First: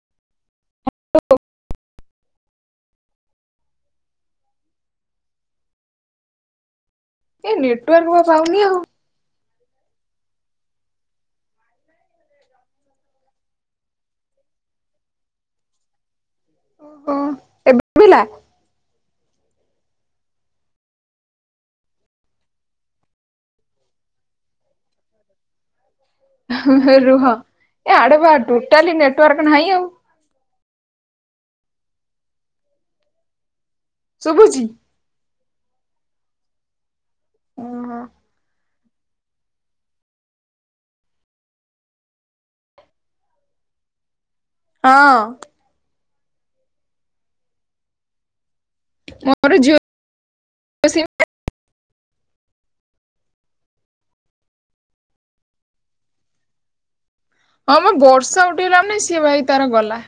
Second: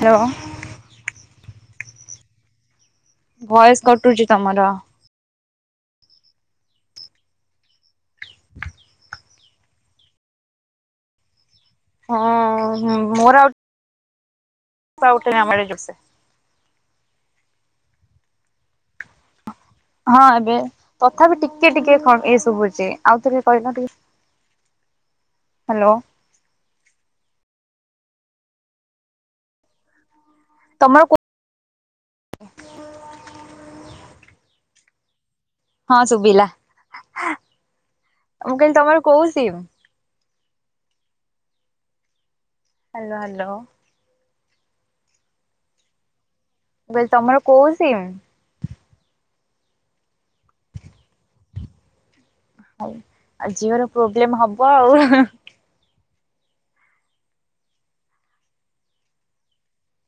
Hello. Voice କଟୁଚି ତମର। ଏ ନେଟୱାର୍କ ବା ପାଉନି ଆଉ। ହଁ ମୋର ଆଉ ର୍ଷା ଉଠେଇଲାଣି ଆମ ଆଡେ ଯେର ସେ। [unintelligible] ହଁ ଏବେ ତଥା ବିି ଟିକେ ଟିକେ ଏ ଶୁଭୁଚି ଆଉଟିକେ କହିଲ ଟିକେ। ହ୍ୟାଲୋ। ରୁହ ଏ ଆଡେ ବା ଟୋଟାଲି ନେଟୱାର୍କ ନାହିଁ ଆଉ। ତମର ସୁଭୁଚି? ହଁ ଶୁଭିଲା। ଓହୋ ମୁଁ କହିଲି ତମର କୋଉ ସିମ୍? [unintelligible] ହଁ। ମୁଁ କହିଲି ତମର କୋଉ ସିମ୍? ମୋର ଜିଓ ସିମ୍ ପା। ଆଉ ଜିଓ ର ପ୍ରୋବ୍ଲେମ ହବ ଆଉ। ହଁ ଆମ ବର୍ଷା ଉଠେଇଲା ମାନେ ସିଏ ଭାଇ ତାର ଗଲା।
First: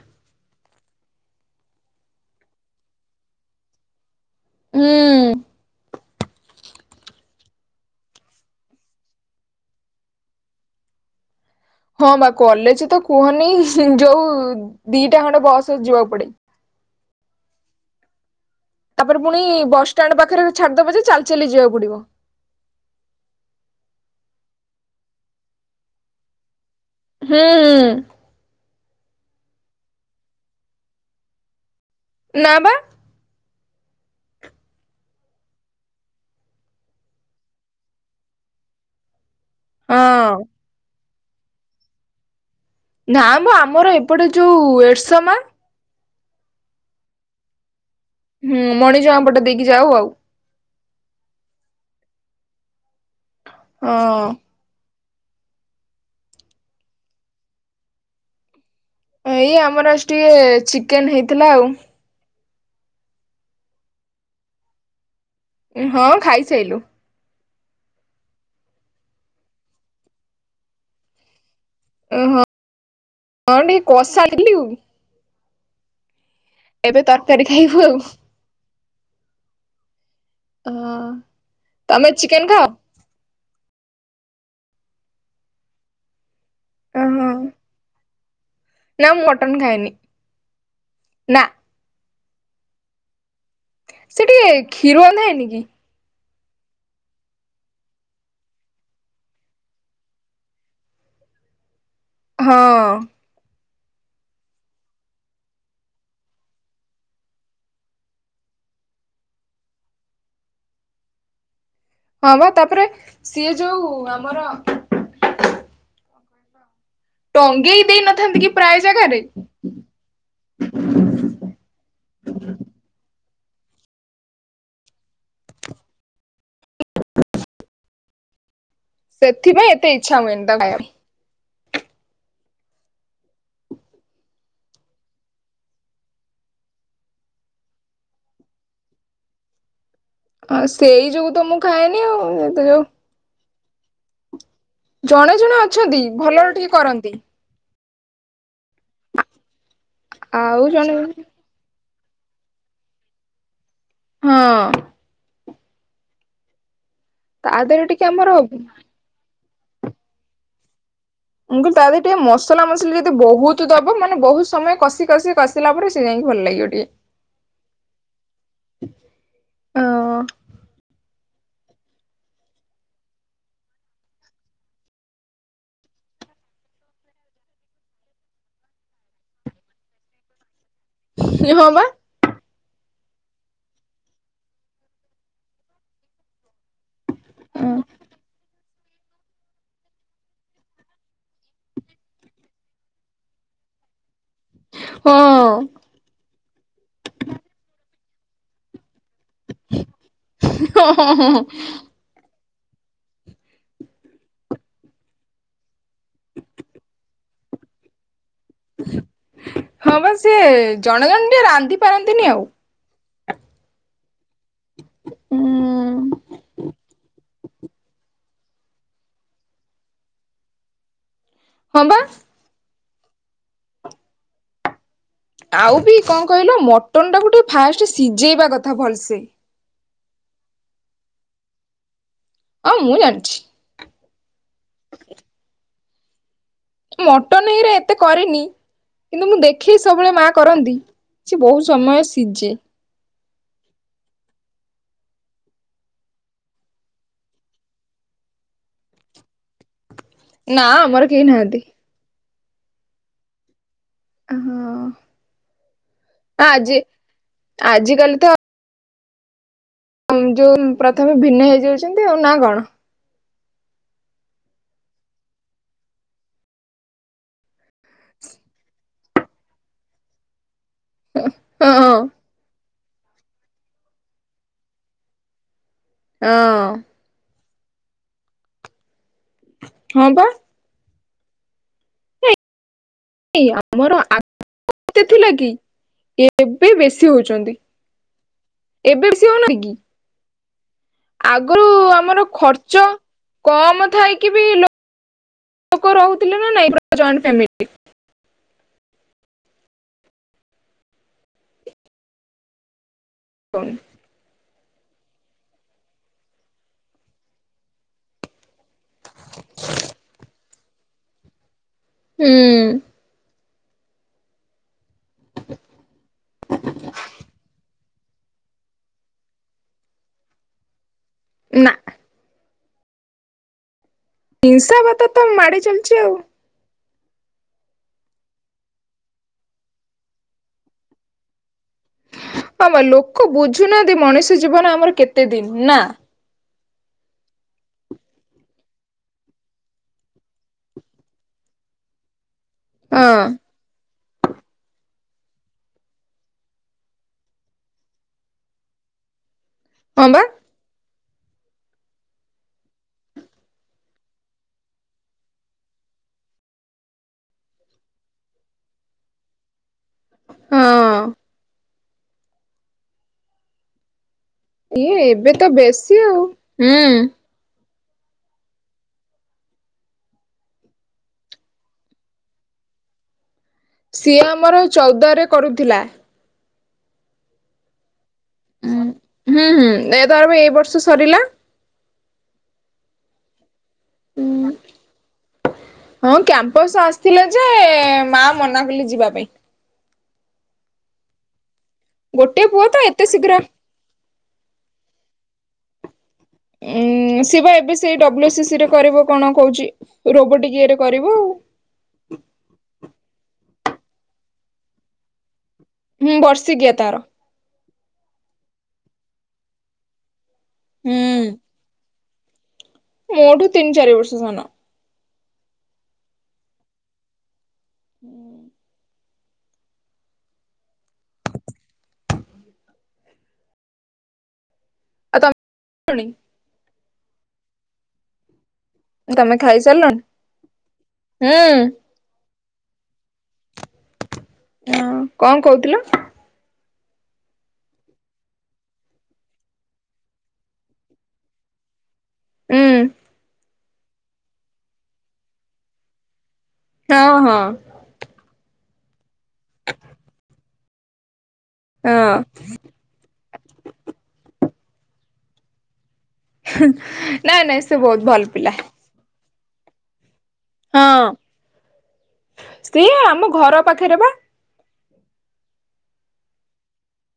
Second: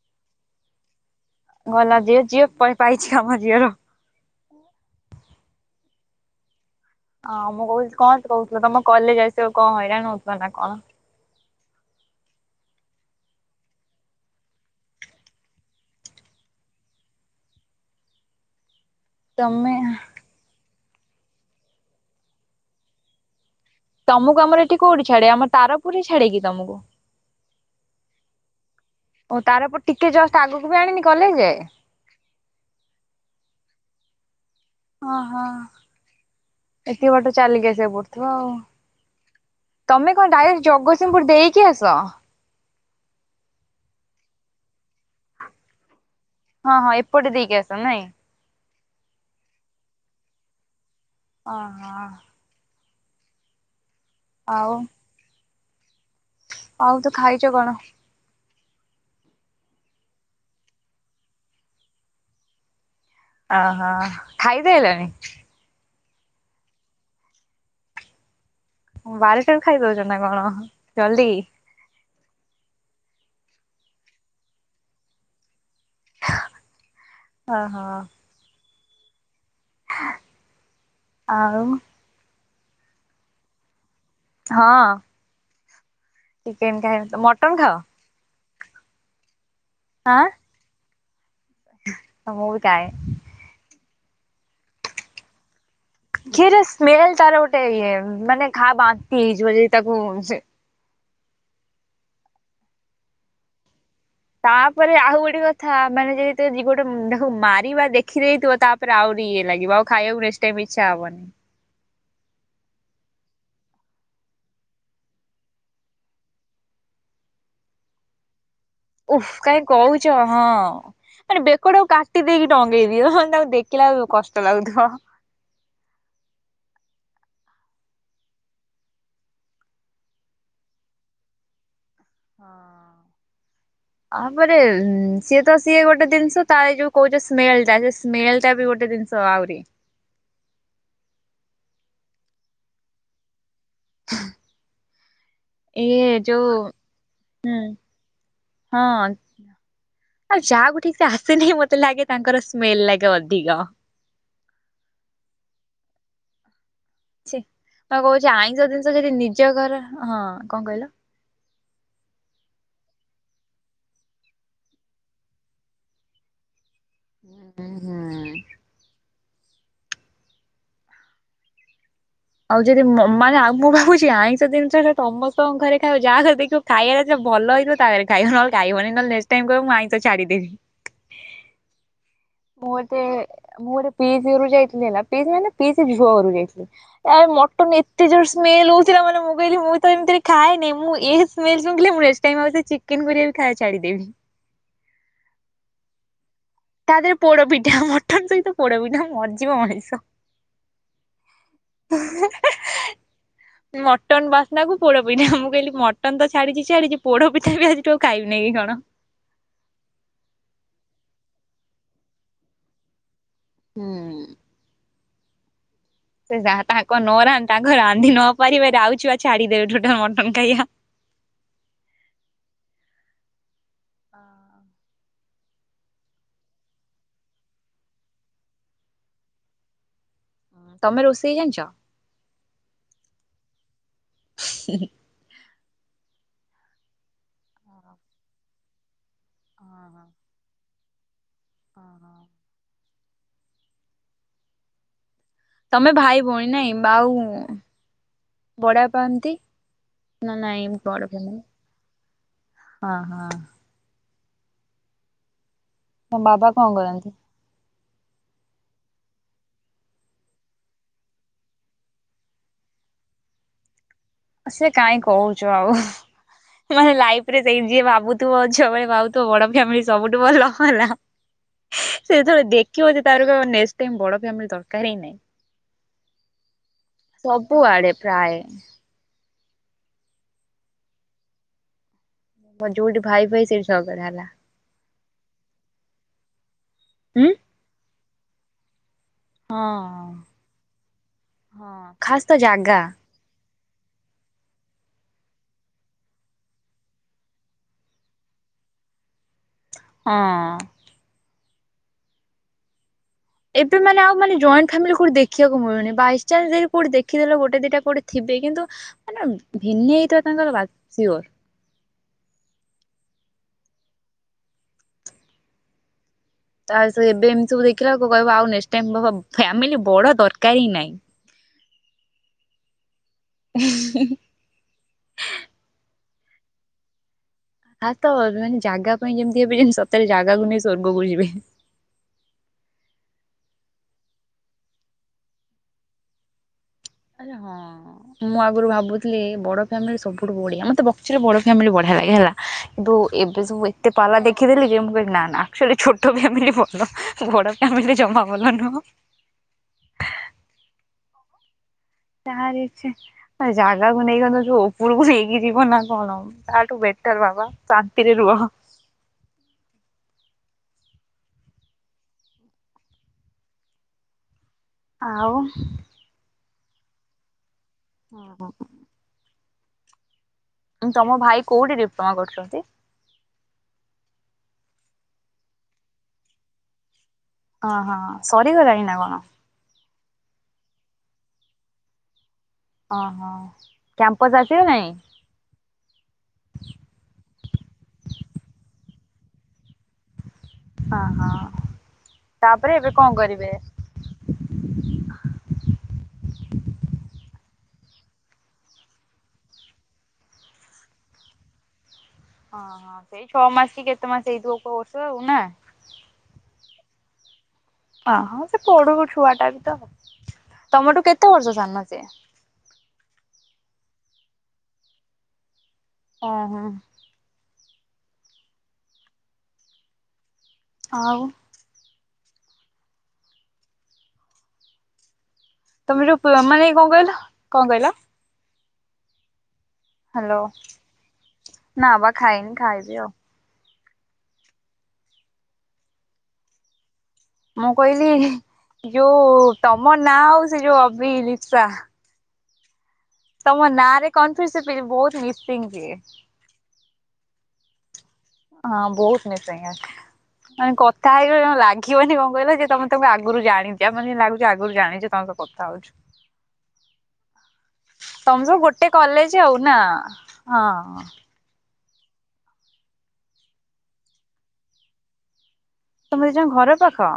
ଗଲା ଦିଅ ଯିଅ ପାଇଚି କାମ ଦିଅର। ହୁଁ। ହଁ ମୁଁ କହୁଚି କଣ କହୁଥିଲ ତମ କଲେଜ ଆସିବ କଣ ହଇରାଣ ହଉଥିଲା ନା କଣ? ହଁ ବା କଲେଜ ତ କୁହନି ଯୋଉ ଦିଟା ଖଣ୍ଡେ ବସ୍ ଯିବାକୁ ପଡେ। ତାପରେ ପୁଣି ତମେ ବସଷ୍ଟାଣ୍ଡ ପାଖରେ ଛାଡିଦବ ଯେ ଚାଲି ଚାଲି ଯିବାକୁ ପଡିବ। ତମକୁ ଆମର ଏଠି କୋଉଠି ଛାଡେ ଆମ ତାରପୁରରେ ଛାଡେ କିି ତମକୁ? ହୁଁ ହୁଁ। ତାରପୁରରୁ ଟିକେ ଜଷ୍ଟ ଆଗକୁ ବି ଆଣିନି କଲେଜ ଯାଏ। ନା ବା। ହଁ ହଁ ଏତିକ ବାଟ ଚାଲିକି ଆସିବା ପଡୁଥିବ। ତମେ କଣ ହଁ। ଡାଇରେକ୍ଟ ଜଗତସିଂହପୁର ଦେଇକି ଆସ? ନାଁ ମ ଆମର ଏପଟେ ଯୋଉ ଏଡସମା ହଁ ହଁ ଏପଟେ ଦେଇକି ଆସ ନାଇଁ? ହୁଁ ମଣିଜଙ୍କା ପଟେ ଦେଇକି ଯାଉ ଆଉ। ଓହୋ। ହଁ। ଆଉ। ଆଉ ତୁ ଖାଇଚୁ କଣ? ଏଇ ଆମର ଆଜି ଟିକେ ଚିକେନ ହେଇଥିଲା ଆଉ। ଓହୋ ଖାଇଦେଲଣି? ହଁ ଖାଇସାଇଲୁ। ବାରୁଟାରୁ ଖାଇଦଉଛ ନା କଣ ଜଲ୍ଦି। ଓ ହଁ ହଁ ଟିକେ କସା ଖାଇଲୁ। ଏବେ ତରକାରୀ ଖାଇବୁ ଓହୋ। ଆଉ। ହଁ ଆଉ ତମେ ଚିକେନ୍ ଖାଅ? ହଁ। ଚିକେନ ଖାଏ, ତ ମଟନ ଖାଅ। ନାଁ ମୁଁ ମଟନ୍ ଖାଏନି। ଆଁ। ନାଁ। [unintelligible] ସେ ଟିକେ କ୍ଷୀରୁଆ ଗନ୍ଧେଇନିକି। ଖିରେ ସ୍ମେଲ୍ ତାର ଗୋଟେ ଇଏ ମାନେ ଖା ବାନ୍ତି ହେଇଯିବ ତାକୁ ସେ ହଁ। ତାପରେ ଆଉ ଗୋଟେ କଥା ମାନେ ଯଦି ତାକୁ ଜୀବ ଟାକୁ ମାରିବା ଦେଖିଦେଇଥିବ ତା ଆହୁରି ଇଏ ଲାଗିବ ଆଉ ଖାଇବାକୁ ନେକ୍ସଟ ଟାଇମ ଇଚ୍ଛା ହବନି। ହଁ ବା ତାପରେ ସିଏ ଯୋଉ ଆମର ଟଙ୍ଗେଇ ଦେଇନଥାନ୍ତି କି ପ୍ରାୟ। ଜାଗାରେ ଉଫ୍ କାହିଁ କହୁଛ ହଁ। ମାନେ ବେକଟକୁ କାଟି ଦେଇକି ଟଙ୍ଗେଇ ଦିଅ ତାଙ୍କୁ ଦେଖିଲା କୁ କଷ୍ଟ ଲାଗୁଥିବ। ସେଥିପାଇଁ ଏତେ ଇଚ୍ଛା ହୁଏନି ତାକୁ ଖାଇବାକୁ। ହଁ। ତାପରେ ସିଏ ତ ସିଏ ଗୋଟେ ଜିନିଷ ତାର ଯୋଉ କହୁଛ ସ୍ମେଲ୍ ଟା ସେ ସ୍ମେଲ୍ ଟା ବି ଗୋଟେ ଜିନିଷ। ତ ଆହୁରି। ହଁ ସେଇ ଯୋଗୁ ତ ମୁଁ ଖାଏନି ଆଉ ଏତେ ଯୋଉ। ହୁଁ। ଜଣେ ଜଣେ ଅଛନ୍ତି ଭଲରେ ଟିକେ କରନ୍ତି। ହୁଁ ହଁ ଆଉ ଆଉ ଯାହାକୁ ଜଣେ ଠିକ୍ ସେ ଆସେନି ମତେ ଲାଗେ ତାଙ୍କର ସ୍ମେଲ୍ ଲାଗେ ଅଧିକ। ହଁ। ଛି ତା ଦେହରେ ମୁଁ ବା ଟିକେ କହୁଛି ଆମର ଆଇଁଷ ମୁଁ ଜିନିଷ ଯଦି ନିଜ ଘର ହଁ କଣ କହିଲ। ମୁଁ କହିଲି ତା ଦେହରେ ଟିକେ ମସଲା ମସଲା ଯଦି ବହୁତ ଦବ ମାନେ ବହୁତ ସମୟ କଷି କଷି କଷି କଷିଲା ପରେ ସେ ଯାଇକି ଭଲ ଲାଗିବ ଟିକେ। ହୁଁ ହୁଁ ହୁଁ। ହଁ। ଆଉ ଯଦି ମ ମାନେ ଆଉ ମୁଁ ଭାବୁଛି ଆଇଁଷ ଜିନିଷ ତ ସମସ୍ତଙ୍କ ଘରେ ଖାଇବା ଯାହା ଘରେ ଦେଖିବ ଖାଇବା ଯେତେବେଳେ ଭଲ ହେଇଥିବ ତା ଘରେ ଖାଇବ ନହେଲେ ଖାଇବନି ନହେଲେ ନେଷ୍ଟ ଟାଇମ କହିବ ମୁଁ ଆଇଁଶ ଛାଡ଼ିଦେବି। ଇଏ ହଁ ବା। ମୁଁ ଗୋଟେ ମୁଁ ଗୋଟେ ପିଇଷି ଘରକୁ ଯାଇଥିଲି ନା ପିଇଷି ମାନେ ପିଇବି ଝୁଅ ଘରକୁ ଯାଇଥିଲି। ଆଏ ମଟନ୍ ଏତେ ଜୋର୍ ରେ ସ୍ମେଲ୍ ହଉଥିଲା ମାନେ ମୁଁ କହିଲି ମୁଁ ତ ଏମିତିରେ ଖାଏନି ମୁଁ ଏ ସ୍ମେଲ୍ ଶୁଂଘିଲେ ମୁଁ ନେଷ୍ଟ୍ ଆଉ ସେ ଚିକେନ୍ କରିବା ବି ଖାଇଆ ଛାଡ଼ିଦେବି। ହଁ ତା ଦିହରେ ପୋଡପିଠା ମଟନ୍ ସହିତ ପୋଡପିଠା ମଜା ଯିବ ମଣିଶ ହଁ ମଟନ୍ ବାସ୍ନା କୁ ପୋଡ ପିଠା ମୁଁ କହିଲି ମ ଟନ ତ ଛାଡିଛି ଛାଡିଛି ପୋଡ ପିଠା ବି ଆଜି ଠୁ ଆଉ ଖାଇବି ନି କି କଣ? ହଁ ବା ସିଏ ଜଣେ ଜଣ ଟିକେ ରାନ୍ଧି ପାରନ୍ତିନି ଆଉ। ହୁଁ ହୁଁ। ଉ ଉଁ ସେ ଯାହା ତାଙ୍କ ନରା ତାଙ୍କ ରାନ୍ଧି ନ ପାରିବେ ରାଉଛି ବା ଛାଡିଦେବେ ଠୁଟ ମଟନ୍ ଖାଇବା। ହଁ ବା। ହଁ। ଆଉ ବି କଣ କହିଲ ମଟନ୍ ଟାକୁ ଟିକେ ଫାଷ୍ଟ ସିଝେଇବା କଥା ଭଲସେ। ତମେ ରୋଷେଇ ଜାଣିଛ? ହଁ ମୁଁ ଜାଣିଛି। ହ [unintelligible] [inaudible] ମଟନ ଇଏରେ ହଁ ଏତେ କରିରେନି କିନ୍ତୁ ମୁଁ ହଁ ଦେଖେଇ ସବୁବେଳେ ମା କରନ୍ତି। ସେ ବହୁତ ହଁ ସମୟ ହଁ। ସିଝେ। ତମେ ଭାଇ ଭଉଣୀ ନାଇଁ ବାଉ ବଡବାପା ଏମିତି ନା ଆମର କେହି ନାହାନ୍ତି। ହଁ ହଁ। ହଁ ହଁ ତମ ବାବା କଣ ଆଜି କରନ୍ତି? ଆଜିିକାଲି ତ ଯୋଉ ପ୍ରଥମେ ଭିନ୍ନ ହେଇଯାଉଛନ୍ତି ଆଉ ନା କଣ? ସେ କାହିଁ କହୁଛୁ ଆଉ ମାନେ ଲାଇଫ ରେ ସେଇ ଯିଏ ଭାବୁଥିବ ଝିଅ ବଳେ ଭାବୁ ତୋ ବଡ ଫ୍ୟାମିଲି ସବୁଠୁ ଭଲ ହେଲା ହଁ ହଁ ସେ ଯେତେବେଳ ଦେଖ ଖିବ ଜେ ତାର କହିବ ନେକ୍ସଟ୍ ଟାଇମ୍ ବଡ ଫ୍ୟାମିଲୀ ଦରକାର ହିଁ ନାଇ। ଅଁ। ସବୁଆଡ଼େ ପ୍ରାୟେ। ହଁ ବା। ମୋ ଯୋଉଠି ଭାଇ ଫାଇ ଏଇ ସେଇଠି ଆମର ଝଗଡା ହେଲା। ଥିଲା କି ଏବେ ବେଶୀ ହୁଁ। ହଉଛନ୍ତି। ଏବେ ବେଶୀ ହେଉନ୍ତୀ କି? ହଁ ଆଗରୁ ହଁ ଆମର ଖାସ୍ ତ ଜାଗା ଖର୍ଚ୍ଚ କମ ଥାଇକି ବି ଲୋକ ରହୁଥିଲେ ନା ନାଇଁ ଜଏଣ୍ଟ ଫ୍ୟାମିଲୀ? ହଁ। ହୁଁ ଏବେ ମାନେ ଆଉ ମାନେ ଜଏ ଫ୍ୟାମିଲୀ କୋଉଠି ଦେଖିବାକୁ ମିଳୁନି ବାଇଚାନ୍ସ କୋଉଠି ଦେଖିଦେଲ ଗୋଟେ ଦିଟା କୋଉଠି ଥିବେ କିନ୍ତୁ ମାନେ ଭିନ୍ନ ହେଇଥିବା ତାଙ୍କର ବା ସିଓର। ହୁଁ। ତା ସେ ଏବେ ଏମିତି ସବୁ ଦେଖିଲା ବେଳକୁ କହିବ ଆଉ ନେକ୍ସଟ୍ ଟାଇମ୍ ଫ୍ୟାମିଲୀ ବଡ ଦରକାର ହିଁ ନାଇଁ। ନା। ହ [unintelligible] ହିଂସା ବାତ ତ ମାଡ଼ି ଚାଲିଛି ଆଉ। ଆ ତ ମାନେ ଜାଗା ପାଇଁ ଯେମିତି ଏବେ ଜିନିସ ସତରେ ଜାଗାକୁ ନେଇ ସ୍ଵର୍ଗ କୁ ଯିବେ। ହ ବା ଲୋକ ବୁଝୁନାହାନ୍ତି ମଣିଷ ଜୀବନ ଆମର କେତେ ଦିନ ନା? ଆରେ ହଁ। ମୁଁ ଆଗରୁ ଭାବୁଥିଲି ବଡ ଫ୍ୟାମିଲି ସବୁଠୁ ବଢିଆ ମତେ ପକ୍ଷରେ ବଡ ଫ୍ୟାମିଲି ବଢିଆ ଲାଗେ ହେଲା। କିନ୍ତୁ ହଁ ଏବେ ସବୁ ଏ ଏତେ ପାଲା ଦେଖି ଦେଲି ଯେ ମୁଁ କହିଲି ନା ନା ଅଚୁଅଲି ଛୋଟ ଫ୍ୟାମିଲି ଭଲ ବଡ ଫ୍ୟାମିଲି ଜମା ଭଲ ନୁହଁ। ହଁ ବା। ତାହାର ଇଛା ଜାଗାକୁ ନେଇଗଲ ଯଉ ଉପରକୁ ନେଇକି ଯିବ ନା କଣ। ତାଠୁ ବେଟର ବାବା ଶାନ୍ତିରେ ରୁହ। ହଁ। ଇଏ ଏବେ ଆଉ ତ ବେଶୀ ଆଉ ହୁଁ। [unintelligible] ତମ ଭାଇ କୋଉଠି ଡିପ୍ଲୋମା କରୁଛନ୍ତି? ସିଏ ଆମର ଚଉଦୁଆ ରେ କରୁଥିଲା। ଅହଁ। ଉଁ ହୁଁ ହୁଁ ଏ ତାର ପା ଏଇ ବର୍ଷ ସରିଲା। ଅହ କ୍ୟାମ୍ପସ୍ ଆସିଗଲାଣି। ହଁ କ୍ୟାମ୍ପସ ଆସିଥିଲା ଯେ ମା ମନା କଲେ ଯିବା ପାଇଁ। ହଁ ହଁ ଗୋଟେ ପୁଅ ତ ତାପରେ ଏବେ ଏତେ କଣ ଶୀଘ୍ର କରିବେ? ଉଁ ଶିଏ ବା ଏବେ ସେଇ ଡବ୍ଲୁ ଏସେ ସି ସରେ କରିବ କଣ କହୁଛି ରୋବଟିକ ଇଏରେ କରିବ ଆଉ। ଓଁହଁ ସେଇ ଛଅ ମାସ କି କେତେ ମାସ ହେଇଥିବ କୋର୍ଷ ଆଉ ନା। ହୁଁ ବର୍ଷି କିଆ ତାର। ଅହଁ ସେ ପଢୁ ଛୁଆ ଟା ବି ତ ତମଠୁ ହୁଁ କେତେ ବର୍ଷ ସାନ ସିଏ। ମୋଠୁ ତିନି ଚାରି ବର୍ଷ ସାନ। ଅ ହଁ। ହୁଁ। ଆଉ। ଆ ତମ ତମେ ଯୋଉ [unintelligible] ମାନେ କଣ କହିଲ କଣ କହିଲ। ତମେ ଖାଇ ସାରିଲଣି। ହ୍ୟାଲୋ ନା ବା ଖାଇନି ଖାଇବି ଆଉ। ହଁ କଣ କହୁଥିଲ? ମୁଁ କହିଲି ଯୋଉ ତମ ନାଁ ଆଉ ସେ ଯୋଉ ଅବିଲିପ୍ସା। ହୁଁ। ତମ ନାଁ ରେ କନ୍ଫ୍ଯୁସ୍ ବହୁତ ମିସିଂ ସିଏ। ହଁ ହଁ। ହଁ ବହୁତ ମିସିଂ ମାନେ କଥା ହେଇଗଲେ ହଁ ଲାଗିବନି କଣ କହିଲ ଯେ ତମେ ତମ ଆଗରୁ ଜାଣିଛି ଆଉ ମାନେଲାଗୁଛି ଆଗରୁ ଜାଣିଛେ ତମ ସହ କଥା ହଉଛୁ। ନାଇଁ ନାଇଁ ସେ ବହୁତ ଭଲ ତମେ ପିଲା। ସବୁ ଗୋଟେ କଲେଜ ଆଉ ନା। ହଁ ସ୍ତ୍ରୀ ଆମ ଘର ପାଖରେ ବା। ତମେ ଦିଜଣ ଘର ପାଖ।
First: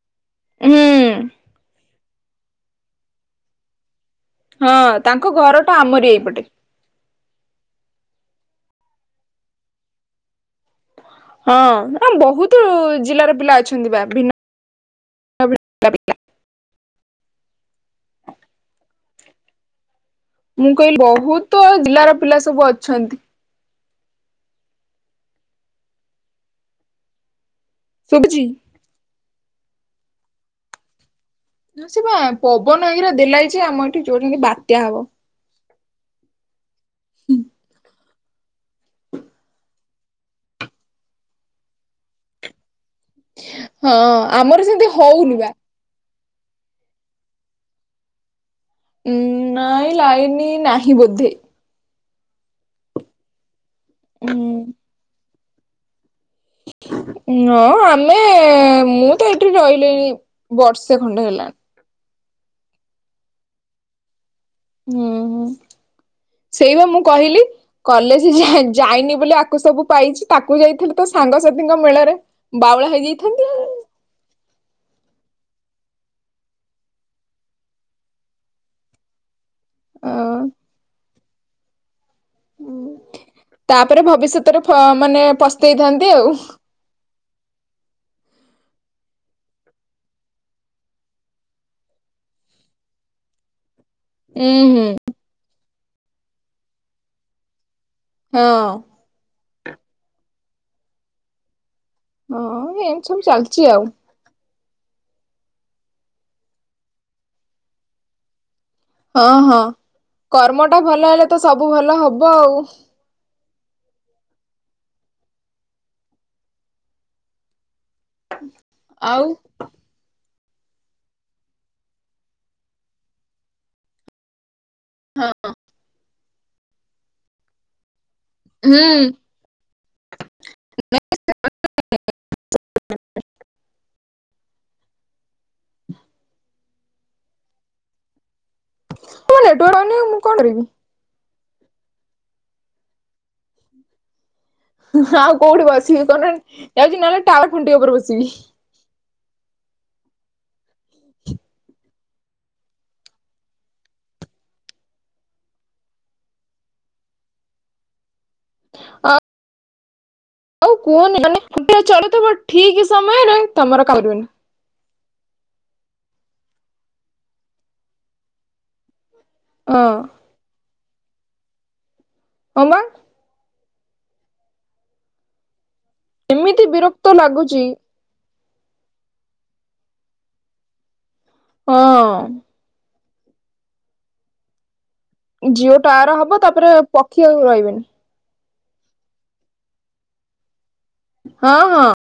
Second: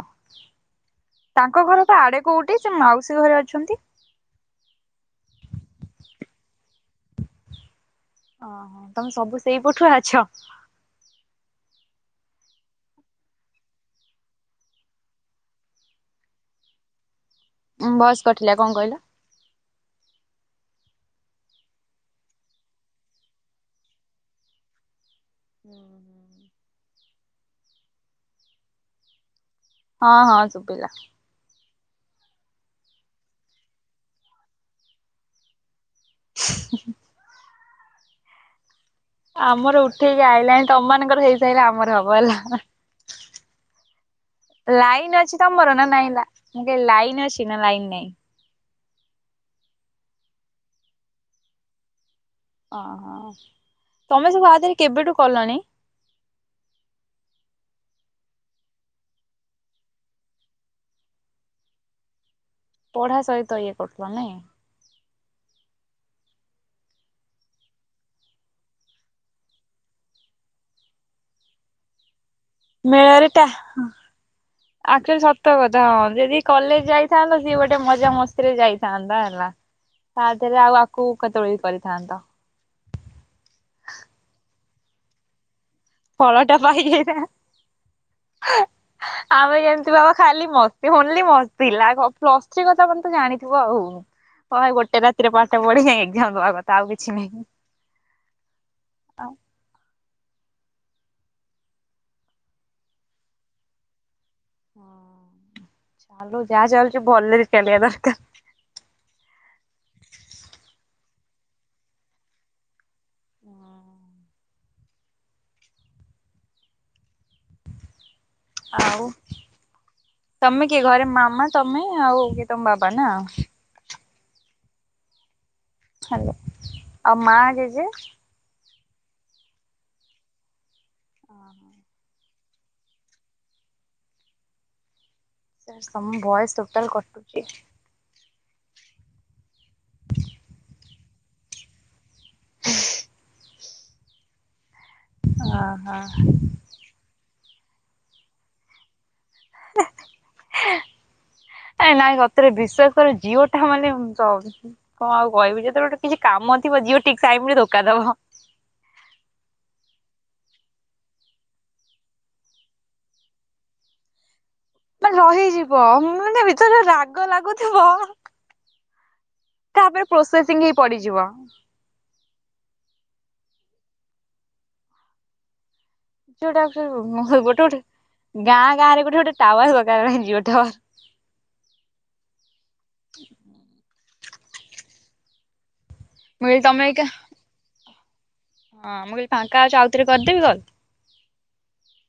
ହୁଁ। ତାଙ୍କ ଘର ତ ଆଡେ କୋଉଠି ସେ ମାଉସୀଙ୍କ ଘରେ ଅଛନ୍ତି। ହଁ ତାଙ୍କ ଘର ଟା ଆମରି ଏଇପଟେ। ଓହୋ ତମେ ସବୁ ସେଇ ପଟୁଆ ଅଛ। ହଁ ନା ବହୁତ ଜିଲ୍ଲାର ପିଲା ଅଛନ୍ତି ବା ଭିନ୍ ଉଁ ଭଏସ୍ କଟିଲା କଣ କହିଲ? ମୁଁ କହିଲି ବହୁତ ଜିଲ୍ଲାର ପିଲା ସବୁ ଅଛନ୍ତି। ହୁଁ ହୁଁ। ଶୁଭୁଚି। ହଁ ହଁ ଶୁଭିଲା। ସେ ପା ପବନ ଏଇରା ଦେଲାଇ ଯେ ଆମ ଏଠି ଯୋଉାଟିକି ବାତ୍ୟା ହବ। [inaudible] ଆମର ଉଠେଇକି ଆଇଲାଣି ତମମାନଙ୍କର ହେଇସାଇଲେ ଆମର ହବ ହେଲା। ହଁ ଆମର ସେମିତି ଲାଇନ୍ ହଉନି ଅଛି ବା ତମର ନା ନାଇଁଲା? ମୁଁ କହିଲି ଲାଇନ୍ ଅଛି ନା ଲାଇନ୍ ନାଇଁ? ଉଁ ନାଇଁ ଲାଇନ୍‌ ନାହିଁ ବୋଧେ। ଓହୋ, ତମେ ସବୁ ଆ ଦେହରେ ହୁଁ କେବେଠୁ କଲଣି? ନଁ ଆମେ ମୁଁ ତ ଏଠି ରହିଲିଣି ବର୍ଷେ ଖଣ୍ଡେ ହେଲାଣି। ପଢା ସହିତ ଇଏ କରୁଥିଲ ନାଇଁ? ହୁଁ ହୁଁ, ସେଇବା ମୁଁ କହିଲି। କଲେଜ ଝା ଯାଇନି ବୋଲି ଆକୁ ସବୁ ପାଇଛି ତାକୁ ଯାଇଥିଲେ ତୋ ସାଙ୍ଗସାଥିଙ୍କ ମେଳରେ ବାଉଳା ମେଳରେ ହେଇଯାଇଥାନ୍ତି ଟା ଆକ୍ଚୋଚୋଲି ସତ କଥା ହଁ, ଯଦି କଲେଜ ଯାଇଥାନ୍ତ ସିଏ ଗୋଟେ ମଜା ମସ୍ତିରେ ଯାଇଥାନ୍ତା, ହେଲା। ତା ଦେହରେ ଆଉ ଆକୁ କେତେବେଳେ ବି କରିଥାନ୍ତ। ତାପରେ ଭବିଷ୍ୟତରେ ଫ ମାନେ ପସ୍ତେଇଥାନ୍ତ୍ ଫଳଟା ବହିଯାଇଥା [unintelligible] ଆମେ ଯେମିତି ବାବା ଖାଲି ମସ୍ତି, ଓନ୍ଲି ମସ୍ ଥିଲା। ପ୍ଲସ୍ଥ୍ରୀ କଥା ତମେ ତ ଜାଣିଥିବ ଆଉ। ହଁ, ଉୁଁ ହେଇ ହୁଁ ଗୋଟେ ରାତିରେ ପାଠ ପଢିକି ଏକ୍ଜାମ୍ ଦବା କଥା ଆଉ କିଛି ନାହିଁ। ହଁ। ହଁ ହଁ ଏମିତି ସବୁ ଚାଲିଛି ଆଉ। ଆଲୋ, ଯାହା ଚାଲିଛି ଭଲରେ ଚାଲିବା ଦରକାର। ହଁ, ହଁ, କର୍ମଟା ଭଲ ହେଲେ ତ ସବୁ ଭଲ ହବ ଆଉ। [unintelligible] [inaudible] ଆଉ, ତମେ କିଏ ଘରେ ମାମା, ତମେ ଆଉ କିଏ ତମ ବାବା ନା? ହଁ। ହାଲୋ, ଆଉ ମା ଜେଜେ? ହୁଁ। ଅଁ, ହଁ। ତମ ଭଏସ୍‌ ଟୋଟାଲ୍ କଟୁଚି। ମୋ ନେଟୱାର୍କ ପାଉନି, ମୁଁ କଣ କରିବି? ଆଉ ଅ କୋଉଠି ହଁ। ବସିବି କହନାଇ, ଯାଉଛି, ନହେଲେ ଟାୱାର ଖୁଣ୍ଟି ଉପରେ ବସିବି। [inaudible] [inaudible] ଏ ନାଇଁ ସତରେ ବିଶ୍ଵାସକର, ଜିଓଟା ମାନେ ସ କଣ ଆଉ କହିବି, ଯେତେବେଳେ ଗୋଟେ କିଛି କାମ ଥିବ, ଜିଓ ଠିକ୍ ଟାଇମ୍ ରେ ଧୋକା ଦବ। ଅ ଆଉ କୁହନି, ମାନେ [unintelligible] ଚଳୁଥିବ ଠିକ୍ ସମୟରେ ତମର କାମ ଦବନି। ମାନେ ରହିଯିବ, ମାନେ ଭିତରେ ଯୋଉ ରାଗ ଲାଗୁଥୁବ ହଁ ତାପରେ ପ୍ରୋସେସିଂ ହେଇ ପଡ଼ିଯିବ। ହଁ, ପା। ଯଉଟା, ଏମିତି ବିରକ୍ତ [unintelligible] ଗୋଟେ ଲାଗୁଛି ଗୋଟେ ଗାଁ ଗାଁରେ ଗୋଟେ ଗୋଟେ ଟାୱାର ଦରକାର ହେଲାଣି ଜିଓ ଟାୱାର। ହଁ। ଜିଓ ଟାୱାର ହବ, ମୁଁ କହିଲି ତାପରେ ତମେ ଏଇକା ପକ୍ଷୀ ଆଉ ରହିବେନି। ହଁ ମୁଁ କହିଲି ଫାଙ୍କା ଅଛ ଆଉ ଥରେ କରିଦେବି କଲ୍? ହଁ ହଁ।